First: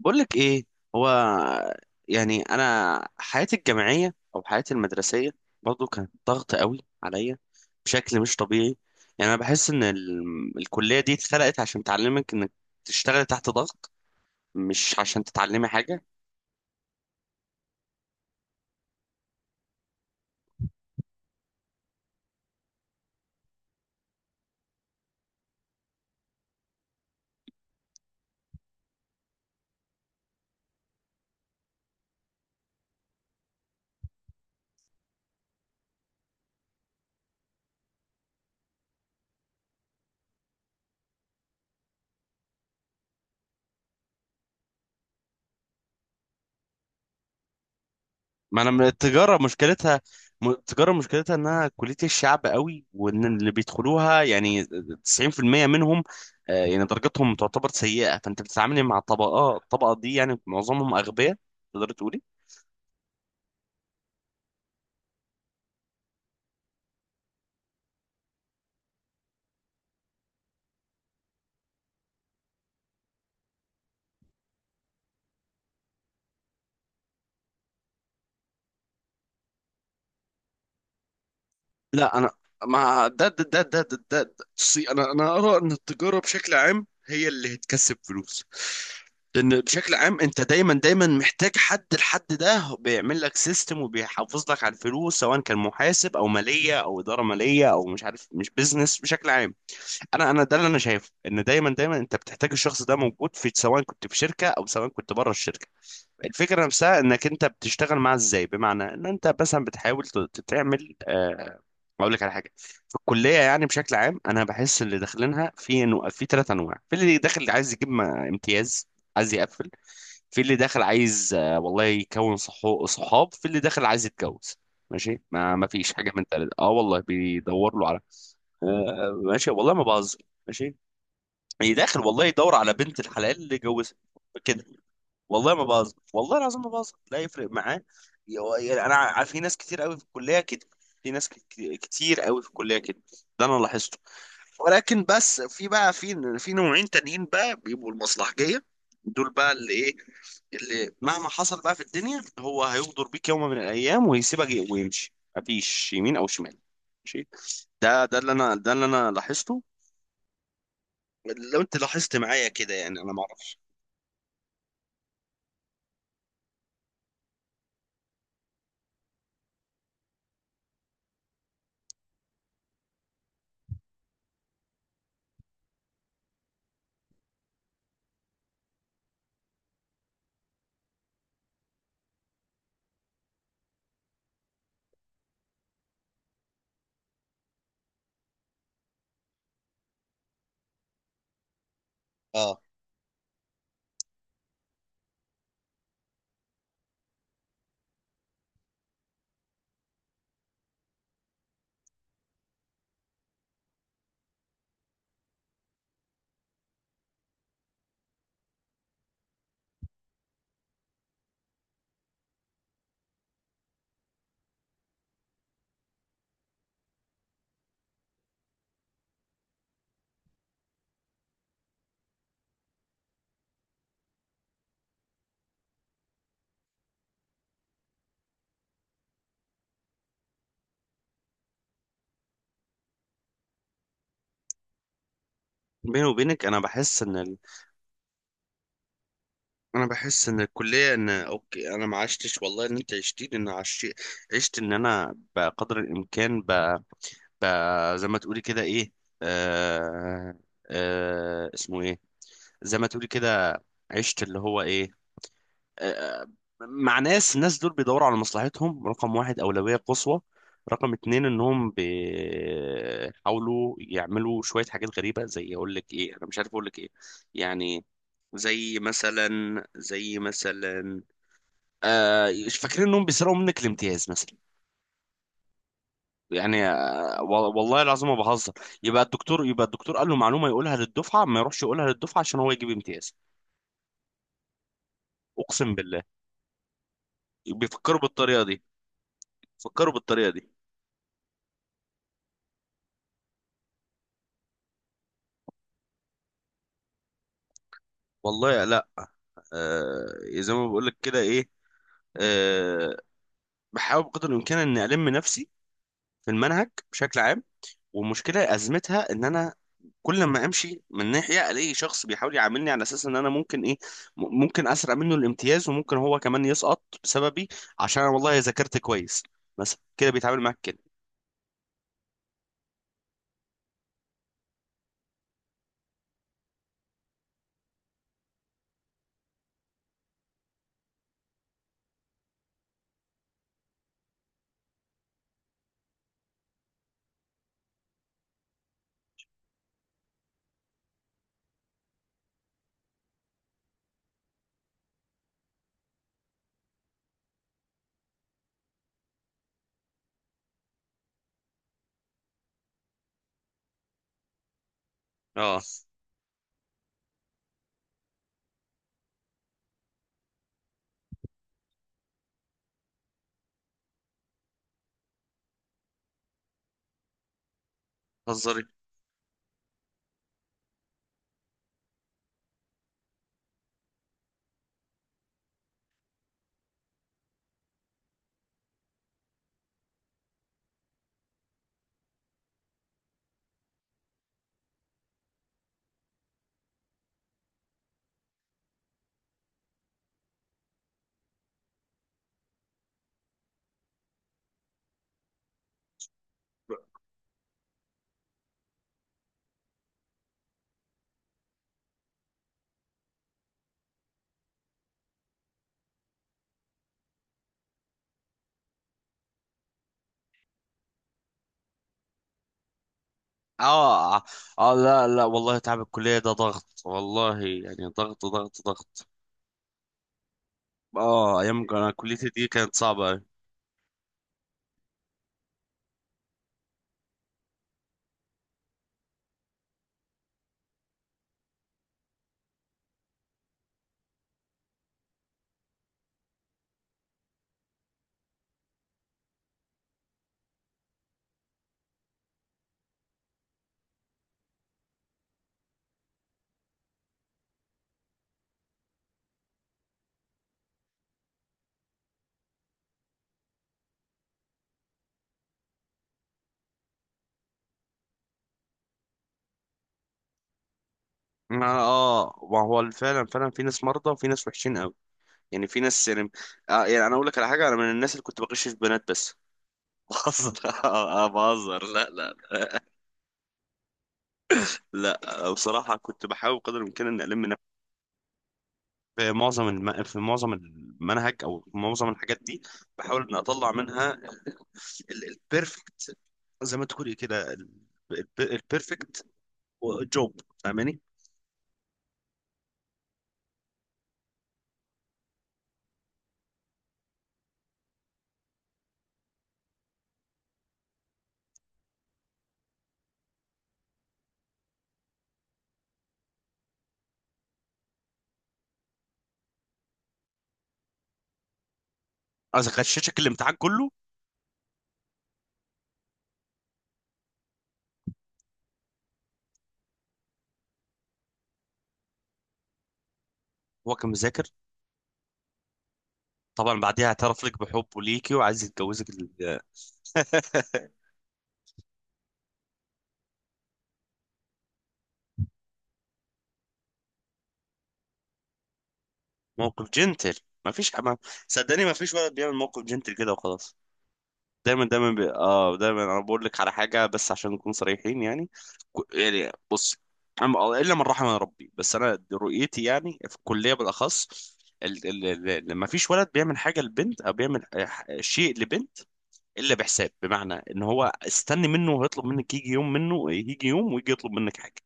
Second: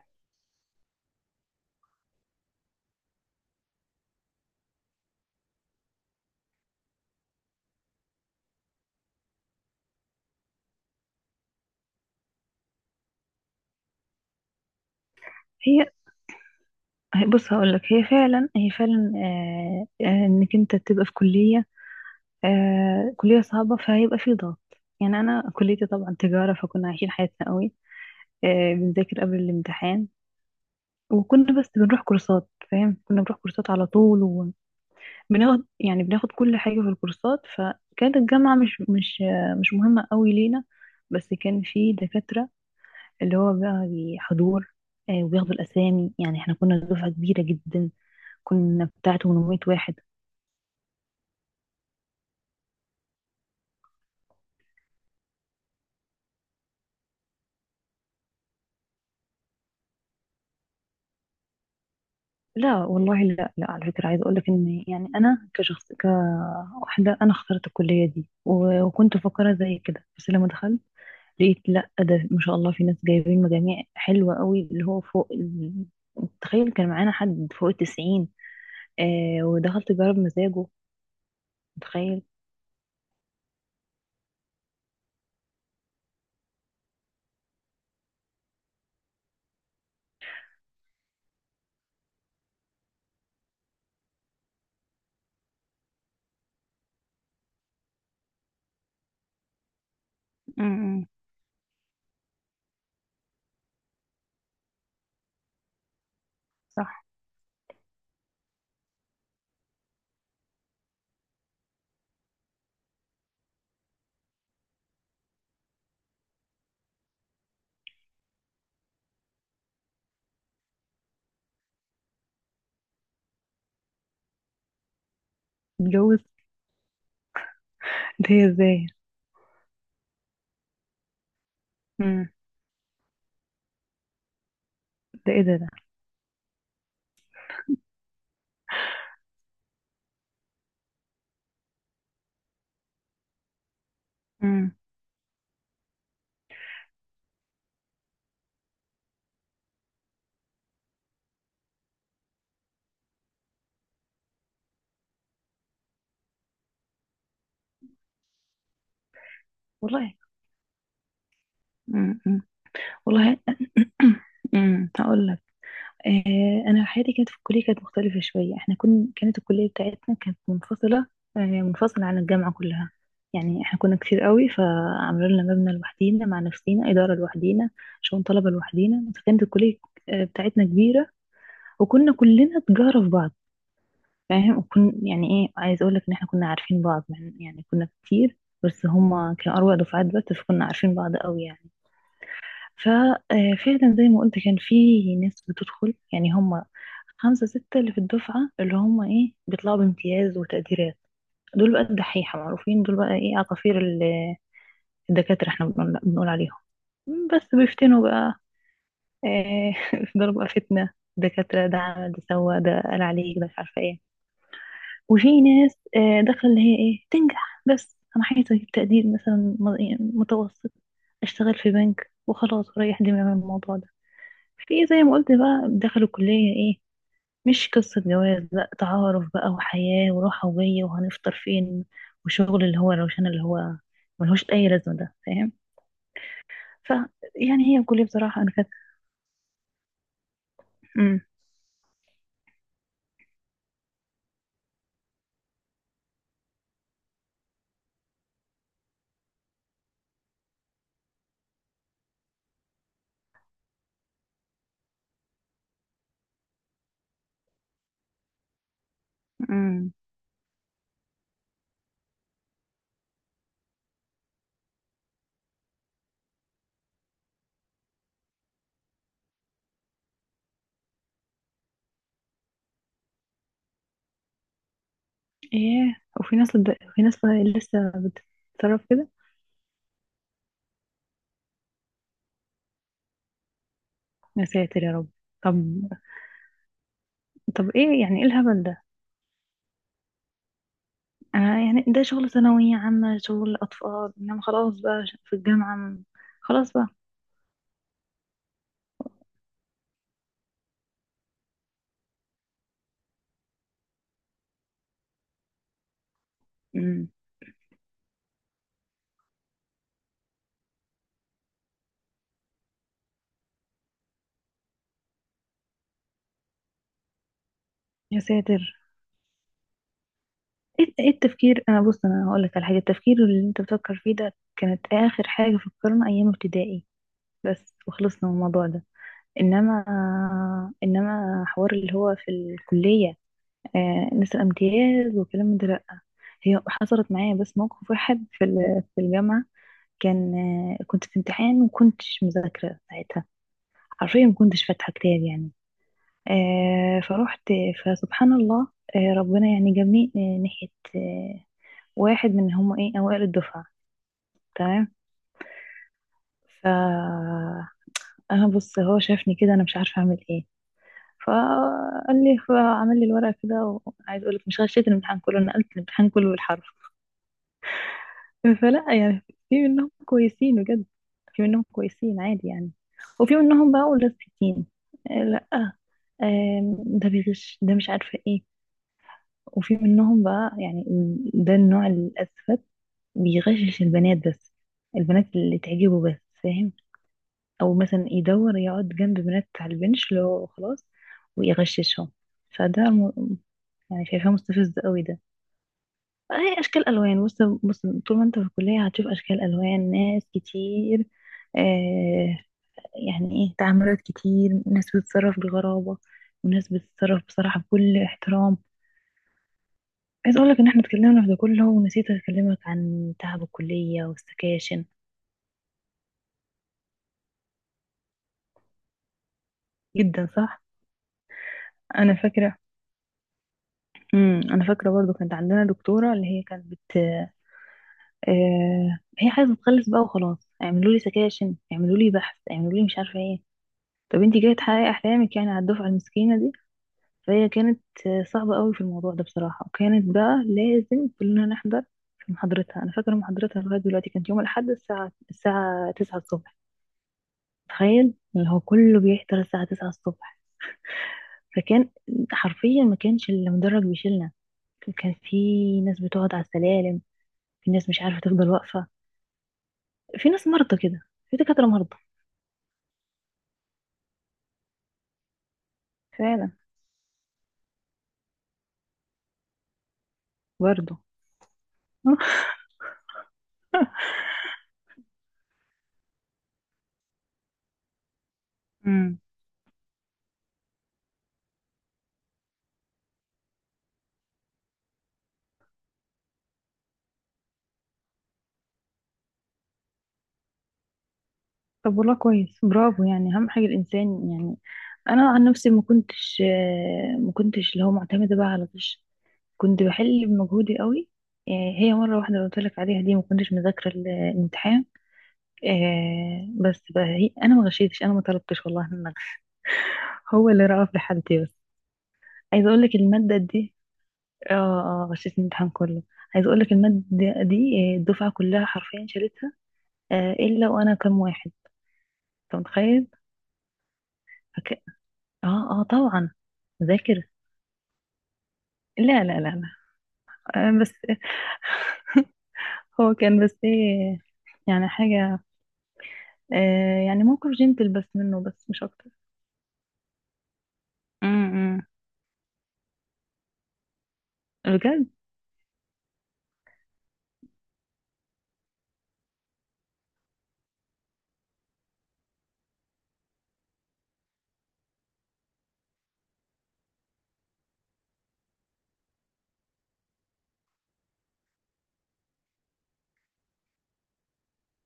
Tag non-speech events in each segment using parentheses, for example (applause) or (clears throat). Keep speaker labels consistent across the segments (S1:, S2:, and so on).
S1: بقول لك ايه. هو يعني انا حياتي الجامعيه او حياتي المدرسيه برضو كانت ضغط قوي عليا بشكل مش طبيعي. يعني انا بحس ان الكليه دي اتخلقت عشان تعلمك انك تشتغل تحت ضغط، مش عشان تتعلمي
S2: هي
S1: حاجه.
S2: بص هقولك، هي فعلا انك انت تبقى في كلية كلية صعبة، فهيبقى في ضغط. يعني انا كليتي طبعا تجارة، فكنا عايشين حياتنا قوي، بنذاكر قبل الامتحان. وكنا بس بنروح كورسات، فاهم؟ كنا بنروح كورسات على طول، وبناخد، يعني بناخد كل حاجة في الكورسات. فكانت الجامعة مش مهمة قوي لينا. بس كان في دكاترة اللي هو بقى حضور، وبياخدوا الأسامي. يعني احنا كنا دفعة كبيرة جدا،
S1: ما انا من
S2: كنا بتاع
S1: التجاره
S2: 800 واحد.
S1: مشكلتها، التجاره مشكلتها انها كليه الشعب قوي، وان اللي بيدخلوها يعني 90% منهم. يعني درجتهم تعتبر سيئه، فانت بتتعاملي مع طبقات الطبقه دي. يعني معظمهم اغبياء، تقدر تقول.
S2: لا والله، لا لا على فكرة، عايزة أقولك إن يعني أنا كشخص كواحدة أنا اخترت الكلية دي وكنت مفكرة زي كده. بس لما دخلت لقيت لا، ده ما شاء الله في ناس جايبين مجاميع حلوة قوي اللي هو فوق تخيل كان معانا حد فوق التسعين. ودخلت جرب مزاجه.
S1: لا
S2: تخيل.
S1: انا مع ده ده. بصي، انا ارى ان التجاره بشكل عام هي اللي هتكسب فلوس، لان بشكل عام انت دايما محتاج حد. الحد ده بيعمل لك سيستم وبيحافظ لك على الفلوس، سواء كان محاسب او ماليه او اداره ماليه او مش عارف، مش بيزنس بشكل عام. انا ده اللي انا
S2: امم.
S1: شايفه، ان دايما انت بتحتاج الشخص ده موجود، في سواء كنت في شركه او سواء كنت بره الشركه. الفكرة نفسها
S2: صح.
S1: انك انت بتشتغل معاه ازاي، بمعنى ان انت مثلا بتحاول تعمل اقول لك على حاجة. في الكلية يعني بشكل عام، انا بحس اللي داخلينها في انه في ثلاث انواع. في اللي داخل عايز يجيب امتياز، عايز يقفل. في اللي داخل عايز والله يكون صحاب. في اللي داخل عايز يتجوز. ماشي، ما فيش حاجة
S2: اتجوز؟
S1: من ثلاثة. اه والله بيدور له على
S2: ده إيه؟ ازاي؟
S1: ماشي، والله ما بهزر، ماشي. اللي داخل والله
S2: امم.
S1: يدور على بنت الحلال اللي يجوزها، كده.
S2: ده ايه
S1: والله
S2: ده
S1: ما
S2: ده؟
S1: بهزر، والله العظيم ما بهزر، لا يفرق معاه. يعني انا في ناس كتير قوي في الكليه كده. في ناس كتير قوي في الكليه كده. ده انا لاحظته.
S2: امم.
S1: ولكن بس في بقى في نوعين تانيين بقى، بيبقوا المصلحجيه. دول بقى اللي ايه، اللي مهما حصل بقى في الدنيا هو هيغدر بيك يوم من الايام ويسيبك ويمشي، مفيش يمين او شمال. ماشي. ده اللي انا لاحظته.
S2: والله.
S1: لو انت لاحظت
S2: امم.
S1: معايا كده، يعني انا ما
S2: والله.
S1: اعرفش.
S2: (clears throat) امم، هقول انا حياتي كانت في الكليه، كانت مختلفه شويه. احنا كنا، كانت الكليه بتاعتنا كانت منفصله، منفصله عن الجامعه كلها. يعني احنا كنا كتير قوي، فعملوا لنا مبنى لوحدينا مع نفسينا، اداره لوحدينا، شؤون طلبه لوحدينا. فكانت الكليه بتاعتنا كبيره، وكنا كلنا تجاره في بعض، فاهم؟ وكن، يعني ايه، عايز اقول لك ان احنا كنا عارفين بعض مع يعني كنا كتير، بس هما كانوا أروع دفعات. بس فكنا عارفين بعض قوي يعني.
S1: اه.
S2: ففعلا زي ما قلت، كان في ناس بتدخل، يعني هم خمسة ستة اللي في الدفعة، اللي هم ايه، بيطلعوا بامتياز وتقديرات. دول بقى الدحيحة، معروفين. دول بقى ايه، عصافير الدكاترة، احنا بنقول عليهم. بس بيفتنوا بقى، إيه. (laughs) يفضلوا بقى فتنة. دكاترة، ده عمل، ده سوى، ده قال عليك، ده مش عارفة ايه. وفي ناس داخلة اللي هي ايه، تنجح بس، انا عايزة اجيب تقدير مثلا إيه، متوسط، اشتغل في بنك وخلاص وريح دماغي من الموضوع ده. في زي ما قلت بقى، دخلوا كلية ايه، مش قصة جواز، لا، تعارف بقى وحياة وراحة وجاية وهنفطر فين، وشغل اللي هو روشان اللي هو ملهوش أي لازمة، ده فاهم.
S1: بيني وبينك انا
S2: ف،
S1: بحس ان،
S2: يعني هي الكلية بصراحة أنا كانت.
S1: الكليه، ان
S2: أمم.
S1: اوكي انا ما عشتش والله ان انت عشتين. ان عشت، عشت ان انا بقدر الامكان ب... زي ما تقولي كده ايه، آه... اسمه ايه، زي ما تقولي كده، عشت اللي هو ايه، آه... مع ناس. الناس دول بيدوروا على مصلحتهم رقم واحد، اولويه
S2: أمم.
S1: قصوى. رقم اتنين، انهم بيحاولوا يعملوا شويه حاجات غريبه، زي اقول لك ايه، انا مش عارف اقول لك ايه. يعني زي مثلا آه، فاكرين انهم بيسرقوا منك الامتياز مثلا.
S2: إيه، وفي ناس
S1: يعني
S2: في ناس
S1: والله
S2: لسه
S1: العظيم ما بهزر،
S2: بتتصرف
S1: يبقى
S2: كده.
S1: الدكتور قال له معلومه يقولها للدفعه، ما يروحش يقولها للدفعه عشان هو يجيب امتياز.
S2: يا ساتر يا رب. طب.
S1: اقسم بالله
S2: طب
S1: بيفكروا
S2: إيه، يعني إيه
S1: بالطريقه دي،
S2: الهبل ده؟
S1: فكروا بالطريقه دي.
S2: أنا يعني ده شغل ثانوية عامة، شغل أطفال. إنما خلاص بقى في الجامعة، خلاص بقى.
S1: والله لا. آه، زي ما بقول لك كده ايه، آه، بحاول بقدر الامكان اني الم نفسي في المنهج
S2: أمم.
S1: بشكل عام. والمشكله ازمتها ان انا كل ما امشي من ناحيه الاقي شخص بيحاول يعاملني على اساس ان انا ممكن ايه، ممكن اسرق منه الامتياز، وممكن هو كمان يسقط بسببي عشان انا
S2: يا
S1: والله ذاكرت
S2: ساتر.
S1: كويس. مثلا كده بيتعامل معاك كده.
S2: ايه، إيه التفكير، انا بص، انا هقول لك على حاجه. التفكير اللي انت بتفكر فيه ده كانت اخر حاجه فكرنا ايام ابتدائي بس، وخلصنا من الموضوع ده. انما، انما حوار اللي هو في الكليه نسأل امتياز وكلام من ده، لا. هي حصلت معايا بس موقف واحد في في الجامعه، كان، كنت في امتحان وكنتش مذاكره ساعتها. حرفيا ما كنتش فاتحه كتاب يعني. فروحت، فسبحان الله، ربنا يعني جابني ناحيه آه، واحد من هم ايه، اوائل الدفعة. تمام.
S1: اه،
S2: ف، انا بص، هو شافني كده انا مش عارفة اعمل ايه. فقال لي، فعمل لي الورقة كده. وعايز اقول لك، مش غشيت الامتحان كله، نقلت الامتحان كله بالحرف.
S1: هزاري.
S2: فلا، يعني في منهم كويسين بجد. في منهم كويسين عادي يعني. وفي منهم بقى ولاستيكين، لا. ده بيغش، ده مش عارفة ايه. وفي منهم بقى يعني ده النوع الأسفل، بيغشش البنات بس، البنات اللي تعجبه بس، فاهم؟ او مثلا يدور يقعد جنب بنات على البنش اللي هو خلاص، ويغششهم. فده يعني شايفاه مستفز قوي ده. هي اشكال الوان، بص. بص. طول ما انت في الكليه هتشوف اشكال الوان، ناس كتير، آه يعني ايه، تعاملات كتير، ناس بتتصرف بغرابه، وناس بتتصرف بصراحه بكل احترام. عايز اقول لك ان احنا اتكلمنا في ده كله ونسيت اكلمك عن تعب الكليه
S1: اه اه،
S2: والسكاشن.
S1: لا لا والله تعب الكليه ده ضغط، والله يعني ضغط ضغط ضغط.
S2: جدا صح.
S1: اه ايام انا
S2: انا
S1: كليتي دي
S2: فاكره.
S1: كانت صعبه أوي.
S2: امم، انا فاكره برضو. كانت عندنا دكتوره اللي هي كانت بت، هي عايزه تخلص بقى وخلاص، اعملوا لي سكاشن، اعملوا لي بحث، اعملوا لي مش عارفه ايه. طب انت جايه تحققي احلامك يعني على الدفعه المسكينه دي؟ فهي كانت صعبه قوي في الموضوع ده بصراحه، وكانت بقى لازم كلنا نحضر في محاضرتها. انا فاكره محاضرتها لغايه دلوقتي، كانت يوم الاحد الساعه 9 الصبح. تخيل، اللي هو كله بيحضر الساعه 9 الصبح. فكان حرفيا ما كانش المدرج بيشيلنا. كان في ناس بتقعد على السلالم، في ناس مش عارفه تفضل واقفه، في ناس مرضى كده، في
S1: اه،
S2: دكاتره مرضى.
S1: ما هو فعلا، فعلا في ناس مرضى وفي ناس وحشين قوي. يعني في ناس يعني
S2: فعلا.
S1: يعني، انا اقول لك على حاجه. انا من الناس اللي كنت بغش في بنات بس (laughs) بهزر
S2: برضه.
S1: بهزر، لا لا.
S2: (laughs)
S1: لا بصراحه كنت بحاول قدر الامكان ان الم نفسي
S2: امم.
S1: في معظم المنهج، او في معظم الحاجات دي. بحاول ان اطلع منها البيرفكت، زي ما تقولي كده، البيرفكت جوب، فاهماني.
S2: طب والله كويس، برافو. يعني اهم حاجه الانسان، يعني انا عن نفسي ما كنتش، ما كنتش اللي هو معتمده بقى على طش، كنت بحل بمجهودي قوي. آه، هي مره واحده قلت لك عليها دي ما كنتش مذاكره الامتحان. بس بقى هي انا ما غشيتش، انا ما طلبتش والله إن أغش. هو اللي رأى في حالتي بس. عايزه
S1: عايز
S2: اقول لك
S1: اغششك
S2: الماده
S1: الامتحان
S2: دي.
S1: كله.
S2: اه اه، غشيت الامتحان كله. عايزه اقول لك الماده دي، الدفعه كلها حرفيا شالتها، الا وانا كام واحد. انت متخيل؟
S1: هو كان مذاكر.
S2: اه اه طبعا.
S1: طبعا بعديها
S2: ذاكر.
S1: اعترف لك بحبه ليكي وعايز يتجوزك
S2: لا لا لا لا، بس
S1: (laughs)
S2: (laughs) هو كان بس ايه، يعني حاجة، يعني موقف جنتل بس منه، بس مش أكتر.
S1: موقف جنتل. ما فيش، ما
S2: امم.
S1: صدقني ما فيش ولد بيعمل موقف جنتل كده وخلاص. دايما
S2: بجد.
S1: دايما بي... اه دايما انا بقول لك على حاجه، بس عشان نكون صريحين يعني. يعني بص، الا من رحم ربي. بس انا رؤيتي يعني في الكليه بالاخص، ما فيش ولد بيعمل حاجه لبنت، او بيعمل شيء لبنت الا بحساب، بمعنى ان هو استني منه وهيطلب منك، يجي يوم منه يجي يوم ويجي يطلب منك حاجه،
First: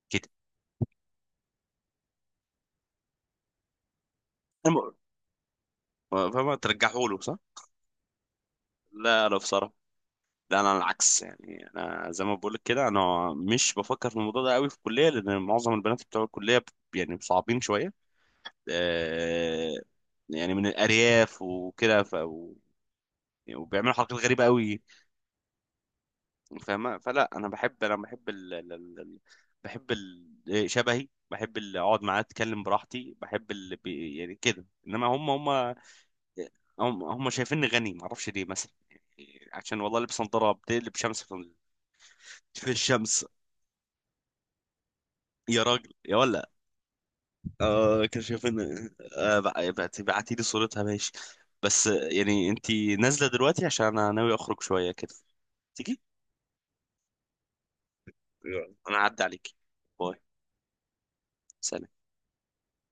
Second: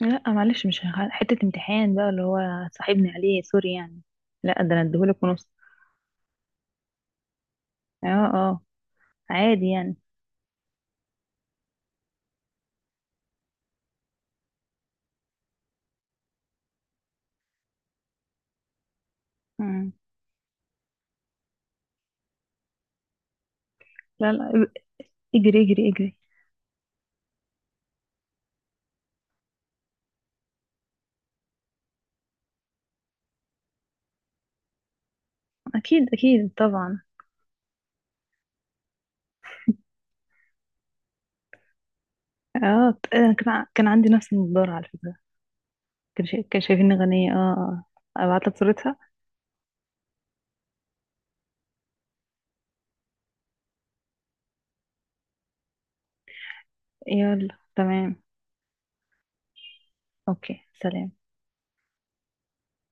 S2: لا
S1: كده.
S2: معلش، مش حتة امتحان بقى اللي هو صاحبني عليه، سوري يعني. لا ده أنا
S1: أنا-
S2: اديهولك ونص.
S1: فما ترجعه له، صح.
S2: اه اه.
S1: لا لا
S2: عادي
S1: بصراحه.
S2: يعني.
S1: لا انا العكس، يعني انا زي ما بقولك كده انا مش بفكر في الموضوع ده قوي في الكليه، لان معظم البنات بتوع الكليه يعني صعبين شويه، آه،
S2: مم.
S1: يعني من الارياف وكده، يعني وبيعملوا حركات
S2: لا
S1: غريبه
S2: لا،
S1: قوي.
S2: اجري اجري اجري.
S1: فاهمه. فلا انا بحب، انا بحب ال... ال... ال... ال- بحب ال... آه، شبهي. بحب اللي اقعد معاه اتكلم براحتي، بحب اللي يعني كده. انما هم هم
S2: أكيد أكيد طبعا.
S1: هم, هم شايفيني غني، معرفش ليه، مثلا يعني عشان والله لبس نظاره بتقلب شمس في في
S2: اه،
S1: الشمس.
S2: آه، كان عندي نفس النضارة على فكرة.
S1: يا راجل يا ولا.
S2: كان شايفيني غنية. اه اه.
S1: آه كان شايف
S2: أبعت لك
S1: ان
S2: صورتها.
S1: بعتي لي صورتها، ماشي. بس يعني انت نازله دلوقتي؟ عشان انا ناوي اخرج شويه كده، تيجي.
S2: يلا تمام.
S1: يلا انا هعدي عليكي، باي.
S2: اوكي سلام.
S1: سلام.